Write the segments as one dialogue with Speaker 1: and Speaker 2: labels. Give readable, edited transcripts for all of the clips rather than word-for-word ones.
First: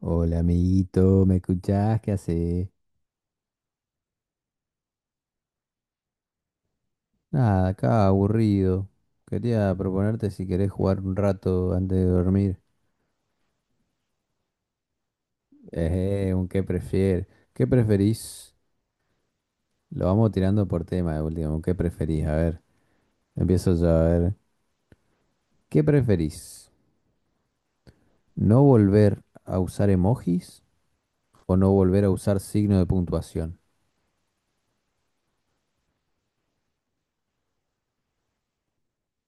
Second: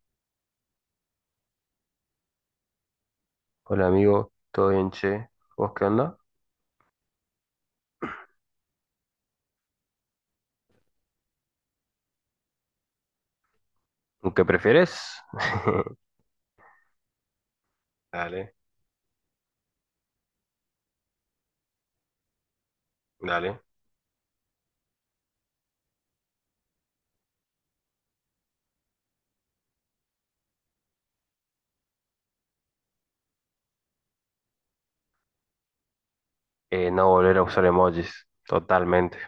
Speaker 1: Hola, amiguito, ¿me escuchás? ¿Qué haces?
Speaker 2: Hola amigo, ¿todo bien, che? ¿Vos qué onda?
Speaker 1: Nada, acá aburrido. Quería proponerte si querés jugar un rato antes de dormir.
Speaker 2: ¿Qué prefieres?
Speaker 1: Un qué prefieres. ¿Qué preferís?
Speaker 2: Dale,
Speaker 1: Lo vamos tirando por tema de último. ¿Un qué preferís? A ver,
Speaker 2: dale.
Speaker 1: empiezo yo a ver. ¿Qué preferís? ¿No volver a usar emojis o no volver a usar signo de puntuación?
Speaker 2: No volver a usar emojis, totalmente.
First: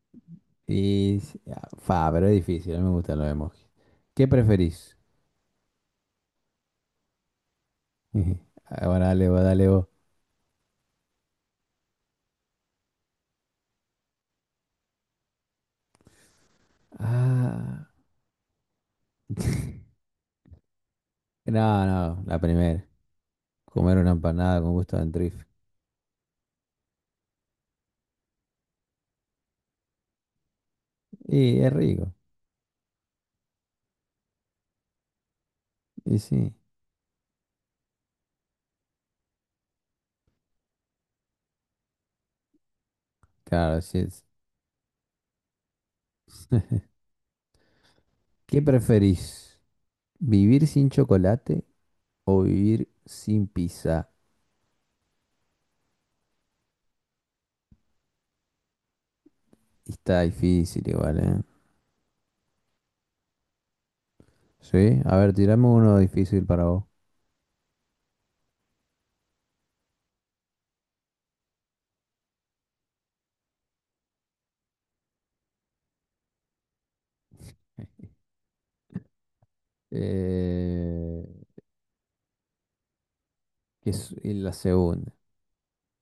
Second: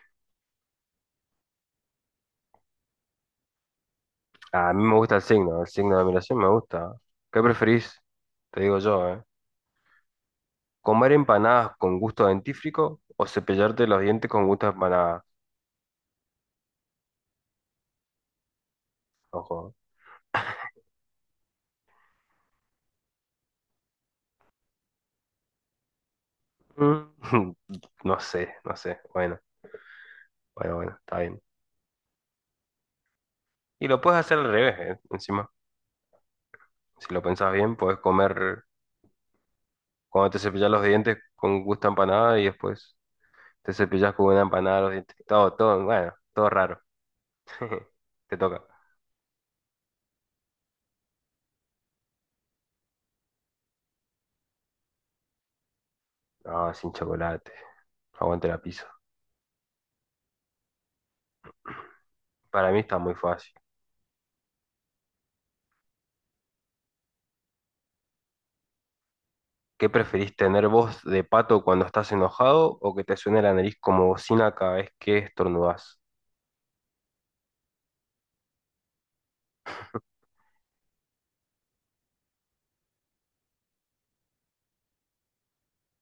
Speaker 1: Pero es difícil, a mí me gustan los emojis. ¿Qué
Speaker 2: A mí me
Speaker 1: preferís?
Speaker 2: gusta el signo de admiración me gusta. ¿Qué preferís? Te digo
Speaker 1: Ahora
Speaker 2: yo, ¿eh?
Speaker 1: dale vos, dale vos.
Speaker 2: ¿Comer empanadas con gusto a dentífrico o cepillarte los dientes con gusto a empanada?
Speaker 1: Ah.
Speaker 2: Ojo.
Speaker 1: No, no, la primera. Comer una empanada con gusto de antrife.
Speaker 2: Mm, No sé, no sé. Bueno, bueno, bueno, está bien.
Speaker 1: Y es rico.
Speaker 2: Y lo puedes hacer al revés, ¿eh? Encima,
Speaker 1: Y sí,
Speaker 2: si lo pensás bien, puedes comer cuando te cepillas los dientes con gusto a empanada y después te
Speaker 1: claro, sí.
Speaker 2: cepillas
Speaker 1: Es.
Speaker 2: con una empanada los dientes. Todo, todo, bueno, todo raro. Te
Speaker 1: ¿Qué
Speaker 2: toca.
Speaker 1: preferís? ¿Vivir sin chocolate o vivir sin pizza?
Speaker 2: No, sin chocolate. Aguante la pizza.
Speaker 1: Está difícil igual, ¿eh?
Speaker 2: Para mí está muy fácil.
Speaker 1: Sí, a ver, tirame uno difícil para vos.
Speaker 2: ¿Qué preferís tener voz de pato cuando estás enojado o que te suene la nariz como bocina cada vez que estornudás?
Speaker 1: Eh, que es y la segunda.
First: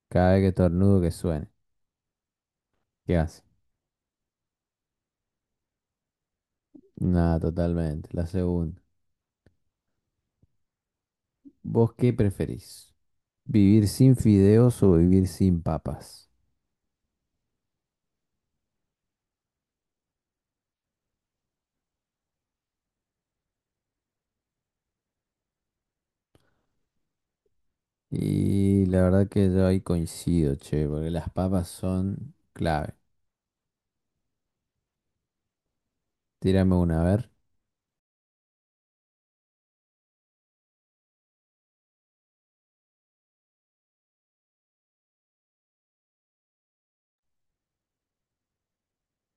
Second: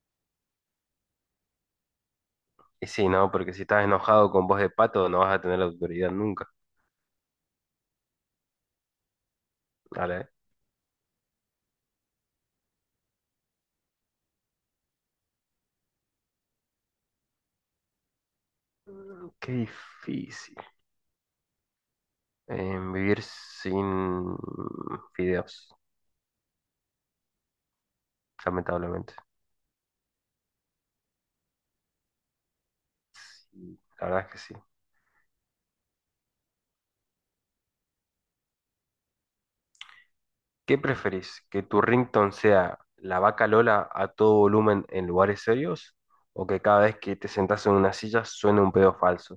Speaker 1: Cada vez que estornudo que suene.
Speaker 2: Y sí,
Speaker 1: ¿Qué
Speaker 2: no,
Speaker 1: hace?
Speaker 2: porque si estás enojado con voz de pato no vas a tener la autoridad nunca.
Speaker 1: Nada, totalmente. La segunda.
Speaker 2: Dale.
Speaker 1: ¿Vos qué preferís? ¿Vivir sin fideos o vivir sin papas?
Speaker 2: Mm, qué difícil. Vivir sin fideos,
Speaker 1: Y la
Speaker 2: lamentablemente.
Speaker 1: verdad que yo ahí coincido, che, porque las papas son clave.
Speaker 2: Sí, la verdad es que sí.
Speaker 1: Tírame una, a ver.
Speaker 2: ¿Qué preferís? ¿Que tu ringtone sea la vaca Lola a todo volumen en lugares serios? ¿O que cada vez que te sentás en una silla suene un pedo falso?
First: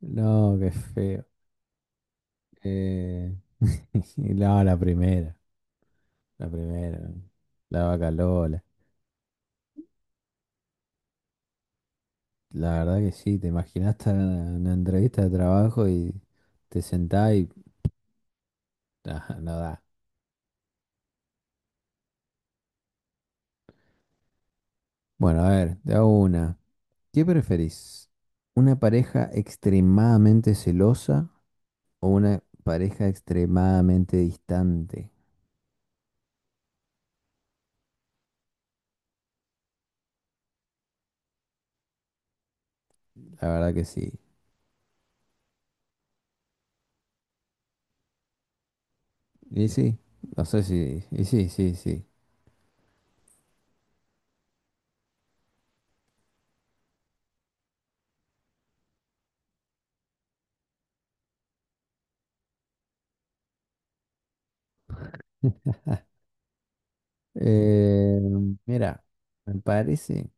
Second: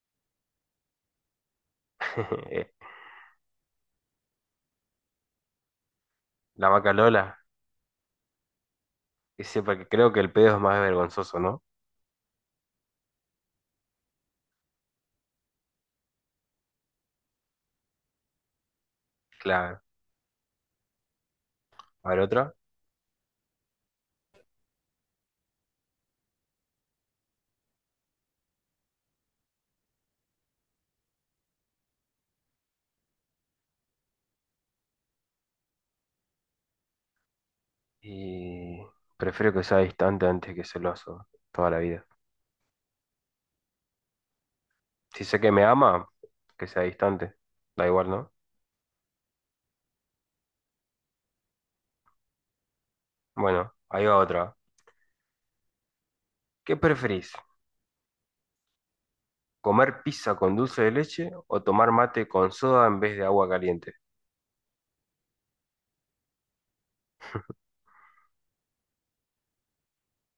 Speaker 1: No, qué feo. Eh, no, la primera, la
Speaker 2: La vaca
Speaker 1: primera.
Speaker 2: Lola,
Speaker 1: La vaca Lola.
Speaker 2: que sepa que creo que el pedo es más vergonzoso, ¿no?
Speaker 1: La verdad que sí, te imaginaste una entrevista de trabajo y te sentás y ah, no da.
Speaker 2: Claro. A ver otra.
Speaker 1: Bueno, a ver, te hago una. ¿Qué preferís? ¿Una pareja extremadamente celosa o una pareja extremadamente distante?
Speaker 2: Y prefiero que sea distante antes que celoso, toda la vida.
Speaker 1: La verdad que sí.
Speaker 2: Si sé que me ama, que sea distante. Da igual, ¿no?
Speaker 1: Y sí, no sé si. Y sí, sí, sí.
Speaker 2: Bueno, ahí va otra. ¿Qué preferís? ¿Comer pizza con dulce de leche o tomar mate con soda en vez de agua caliente?
Speaker 1: Eh, mira, me parece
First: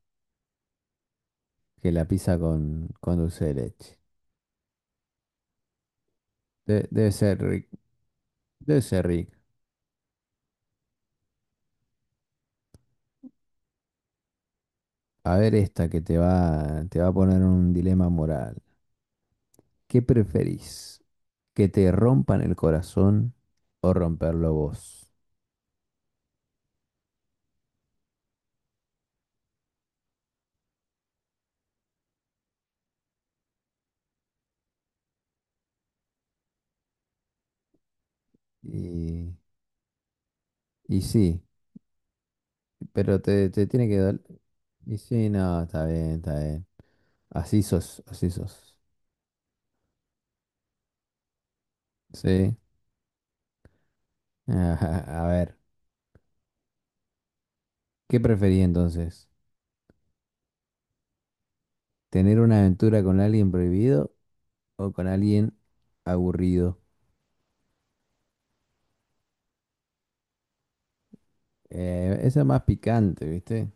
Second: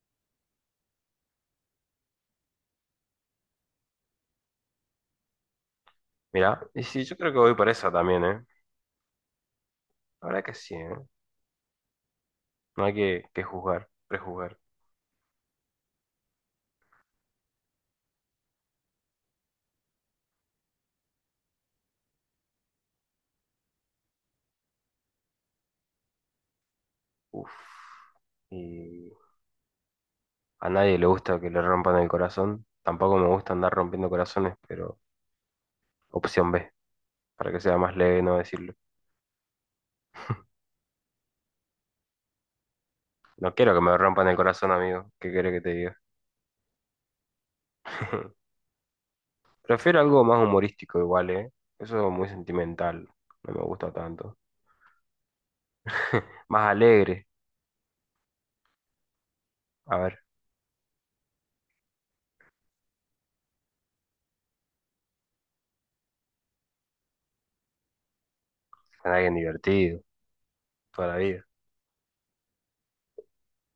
Speaker 1: que la pizza con dulce de leche.
Speaker 2: Mira, y sí,
Speaker 1: Debe
Speaker 2: yo creo que
Speaker 1: ser
Speaker 2: voy por
Speaker 1: rica,
Speaker 2: esa también, ¿eh?
Speaker 1: debe ser rica.
Speaker 2: La verdad que sí, ¿eh? No hay que juzgar, prejuzgar.
Speaker 1: A ver esta que te va a poner en un dilema moral. ¿Qué preferís? ¿Que te rompan el corazón o romperlo vos?
Speaker 2: Uf. Y a nadie le gusta que le rompan el corazón. Tampoco me gusta andar rompiendo corazones, pero opción B, para que sea más leve no decirlo.
Speaker 1: Y, y sí, pero
Speaker 2: No
Speaker 1: te
Speaker 2: quiero que
Speaker 1: tiene que
Speaker 2: me
Speaker 1: dar...
Speaker 2: rompan el corazón,
Speaker 1: Y
Speaker 2: amigo.
Speaker 1: sí,
Speaker 2: ¿Qué querés que
Speaker 1: no,
Speaker 2: te
Speaker 1: está
Speaker 2: diga?
Speaker 1: bien, está bien. Así sos, así sos.
Speaker 2: Prefiero algo más humorístico igual, ¿eh? Eso es muy
Speaker 1: Sí.
Speaker 2: sentimental. No me gusta tanto.
Speaker 1: A ver.
Speaker 2: Más alegre.
Speaker 1: ¿Qué preferí entonces?
Speaker 2: A ver,
Speaker 1: ¿Tener una aventura con alguien prohibido o con alguien aburrido?
Speaker 2: con alguien divertido, toda la vida.
Speaker 1: Esa es más picante, ¿viste?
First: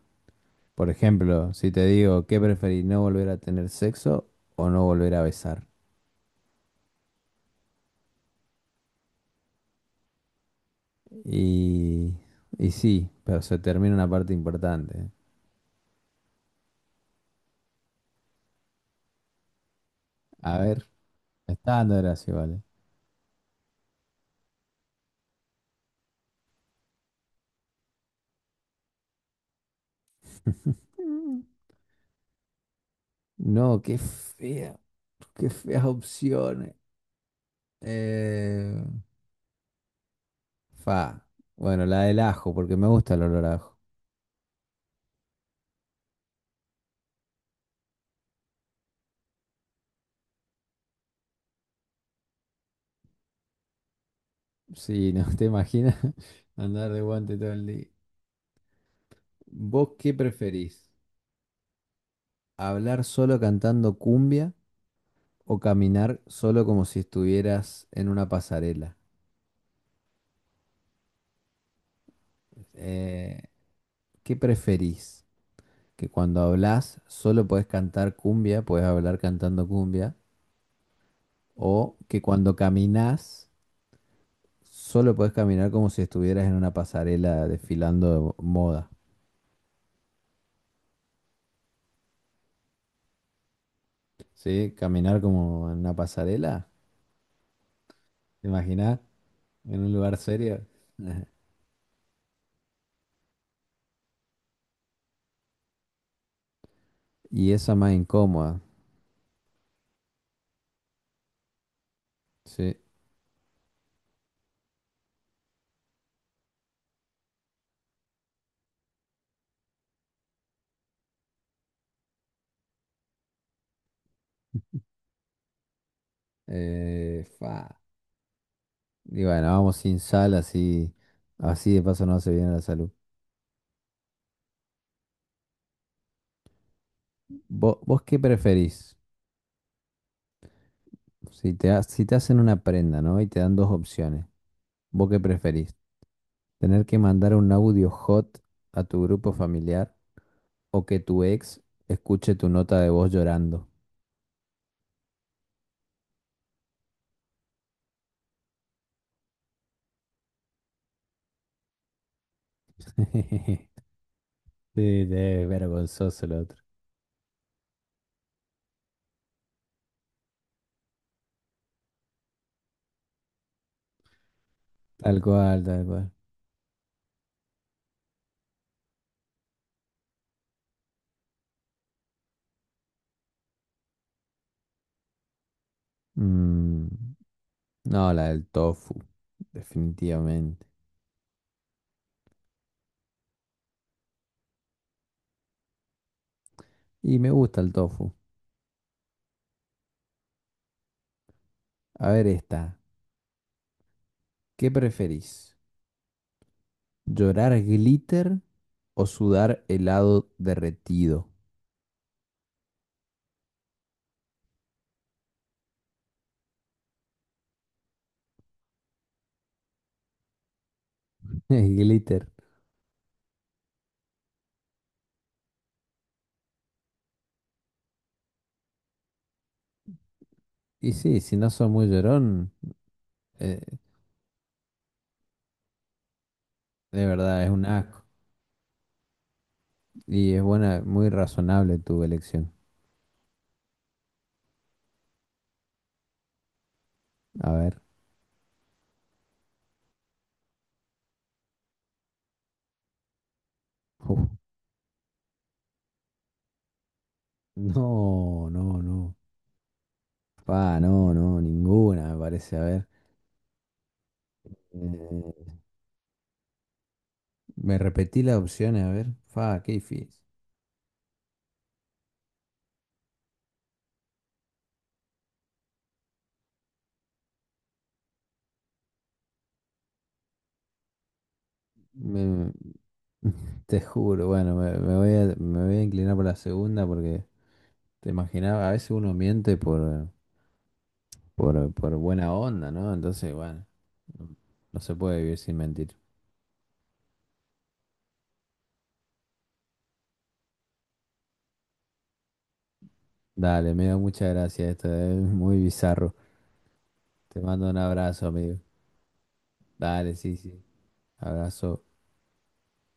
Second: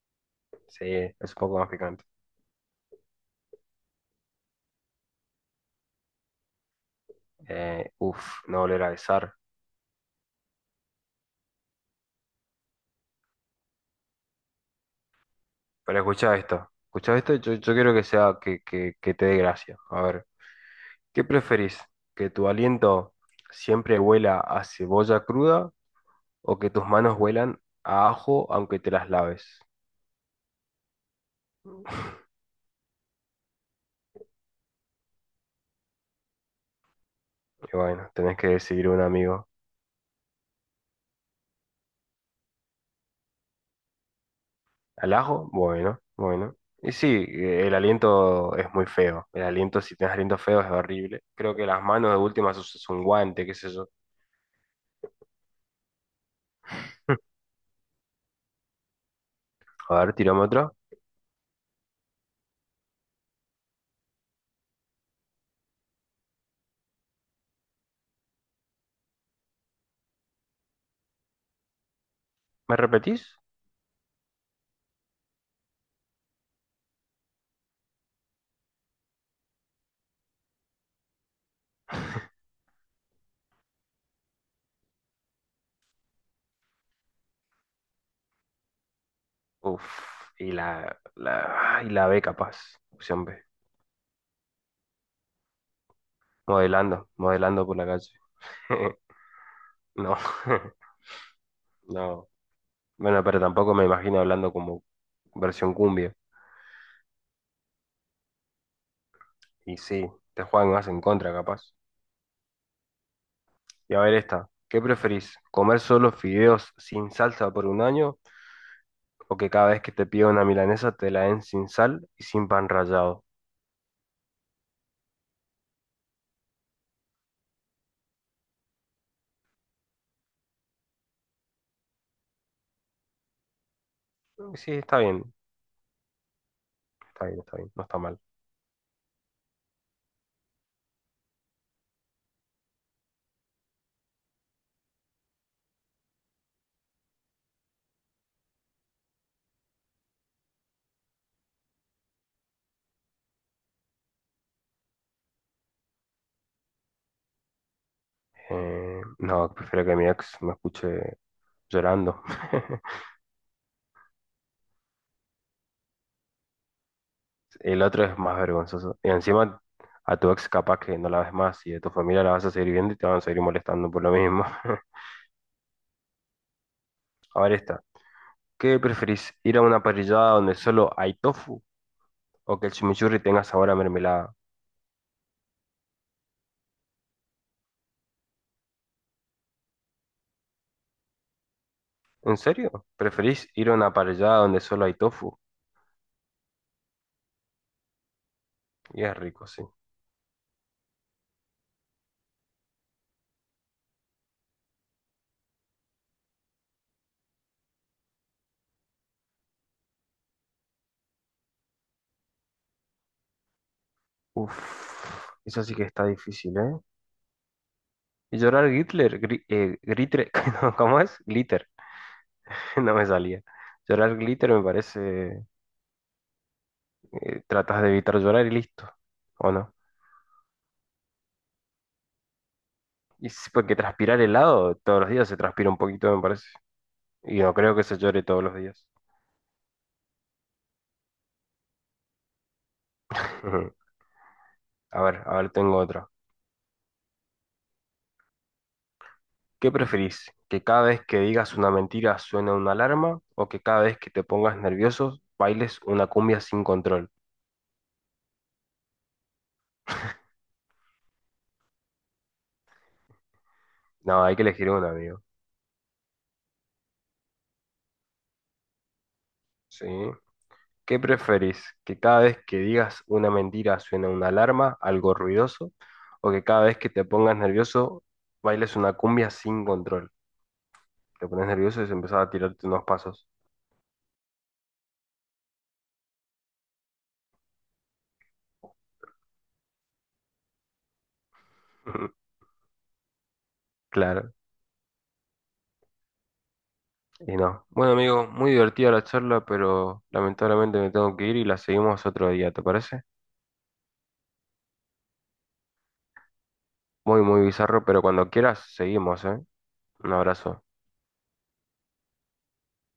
Speaker 2: Sí,
Speaker 1: Por
Speaker 2: es un
Speaker 1: ejemplo,
Speaker 2: poco más
Speaker 1: si te
Speaker 2: picante.
Speaker 1: digo, ¿qué preferí? ¿No volver a tener sexo o no volver a besar?
Speaker 2: Uf, no volver a besar.
Speaker 1: Y, y sí, pero se termina una parte importante.
Speaker 2: Pero escucha esto. Escucha esto, yo quiero que sea que te dé gracia. A ver,
Speaker 1: A ver,
Speaker 2: ¿qué
Speaker 1: me está
Speaker 2: preferís?
Speaker 1: dando
Speaker 2: ¿Que
Speaker 1: gracia,
Speaker 2: tu
Speaker 1: ¿vale?
Speaker 2: aliento siempre huela a cebolla cruda o que tus manos huelan a ajo aunque te las laves?
Speaker 1: Mm. No, qué fea, qué feas opciones.
Speaker 2: Y bueno, tenés que
Speaker 1: Eh,
Speaker 2: decidir un amigo.
Speaker 1: fa. Bueno, la del ajo, porque me gusta el olor a ajo.
Speaker 2: ¿Al ajo? Bueno, bueno. Y sí, el aliento es muy feo. El aliento, si tenés aliento feo, es horrible. Creo que las manos de última usas un guante, qué sé yo.
Speaker 1: Sí, no te imaginas andar de guante todo el día. ¿Vos
Speaker 2: A
Speaker 1: qué
Speaker 2: ver, tirame otro.
Speaker 1: preferís? ¿Hablar solo cantando cumbia o caminar solo como si estuvieras en una pasarela?
Speaker 2: ¿Me repetís?
Speaker 1: Eh, ¿Qué preferís? ¿Que cuando hablas solo podés cantar cumbia, podés hablar cantando cumbia? ¿O que cuando caminás solo podés caminar como si estuvieras en una pasarela desfilando moda?
Speaker 2: Uf, y ay, la B capaz, opción B.
Speaker 1: ¿Sí? ¿Caminar como en una pasarela?
Speaker 2: Modelando, modelando por la calle.
Speaker 1: ¿Te imaginás? ¿En un lugar
Speaker 2: No,
Speaker 1: serio?
Speaker 2: no. Bueno, pero tampoco me imagino hablando como versión cumbia.
Speaker 1: Y esa más incómoda,
Speaker 2: Y sí, te juegan más en contra, capaz.
Speaker 1: sí.
Speaker 2: Y a ver esta, ¿qué preferís? ¿Comer solo fideos sin salsa por un año? ¿O que cada vez que te pida una milanesa te la den sin sal y sin pan rallado?
Speaker 1: Fa. Y bueno, vamos sin sal, así, así de paso no hace bien a la salud.
Speaker 2: Sí, está bien, está bien, está bien,
Speaker 1: ¿
Speaker 2: no está
Speaker 1: vos qué
Speaker 2: mal.
Speaker 1: preferís? Si si te hacen una prenda, ¿no? Y te dan dos opciones. ¿Vos qué preferís? ¿Tener que mandar un audio hot a tu grupo familiar o que tu ex escuche tu nota de voz llorando?
Speaker 2: No, prefiero que mi ex me escuche llorando.
Speaker 1: Sí, es vergonzoso el otro.
Speaker 2: El otro es más vergonzoso. Y encima a tu ex capaz que no la ves más y de tu familia la vas a seguir viendo y te van a seguir molestando por lo mismo.
Speaker 1: Tal cual, tal cual.
Speaker 2: A ver esta. ¿Qué preferís? ¿Ir a una parrillada donde solo hay tofu o que el chimichurri tenga sabor a mermelada?
Speaker 1: Mm, no, la del tofu, definitivamente.
Speaker 2: ¿En serio? ¿Preferís ir a una parrillada donde solo hay tofu?
Speaker 1: Y me gusta el tofu.
Speaker 2: Y es rico, sí.
Speaker 1: A ver esta. ¿Qué preferís? ¿Llorar glitter o sudar helado derretido?
Speaker 2: Uf, eso sí que está difícil, ¿eh? Y llorar glitter, glitter, no, ¿cómo es? Glitter,
Speaker 1: Glitter.
Speaker 2: no me salía. Llorar glitter me parece, tratas de evitar llorar y listo, ¿o no?
Speaker 1: Y sí, si no sos muy llorón,
Speaker 2: Y sí,
Speaker 1: eh,
Speaker 2: porque transpirar helado todos los días se transpira un poquito, me parece.
Speaker 1: de
Speaker 2: Y
Speaker 1: verdad es
Speaker 2: no
Speaker 1: un
Speaker 2: creo que se
Speaker 1: asco.
Speaker 2: llore todos los días.
Speaker 1: Y es buena, muy razonable tu elección.
Speaker 2: A ver, tengo otra.
Speaker 1: A ver.
Speaker 2: ¿Qué preferís? ¿Que cada vez que digas una mentira suene una alarma o que cada vez que
Speaker 1: Uf.
Speaker 2: te pongas nervioso bailes una cumbia sin control?
Speaker 1: No, no, no. Fa, no, no, ninguna me parece. A ver.
Speaker 2: No, hay que elegir una, amigo.
Speaker 1: Eh, me repetí las opciones, a ver. Fa, qué
Speaker 2: ¿Sí?
Speaker 1: difícil.
Speaker 2: ¿Qué preferís? ¿Que cada vez que digas una mentira suene una alarma, algo ruidoso? ¿O que cada vez que te pongas nervioso bailes una cumbia sin control? Te pones nervioso y se empezás a
Speaker 1: Me,
Speaker 2: tirarte unos pasos.
Speaker 1: te juro, bueno, me voy a me voy a inclinar por la segunda porque te imaginaba, a veces uno miente por buena onda, ¿no? Entonces, bueno, no,
Speaker 2: Claro,
Speaker 1: no se puede vivir sin mentir.
Speaker 2: y no. Bueno, amigo, muy divertida la charla, pero lamentablemente me tengo que ir y la seguimos otro día, ¿te parece?
Speaker 1: Dale, me dio muchas gracias, esto es muy bizarro.
Speaker 2: Muy,
Speaker 1: Te
Speaker 2: muy
Speaker 1: mando un
Speaker 2: bizarro, pero
Speaker 1: abrazo,
Speaker 2: cuando
Speaker 1: amigo.
Speaker 2: quieras, seguimos, ¿eh? Un
Speaker 1: Dale, sí, sí.
Speaker 2: abrazo.
Speaker 1: Abrazo.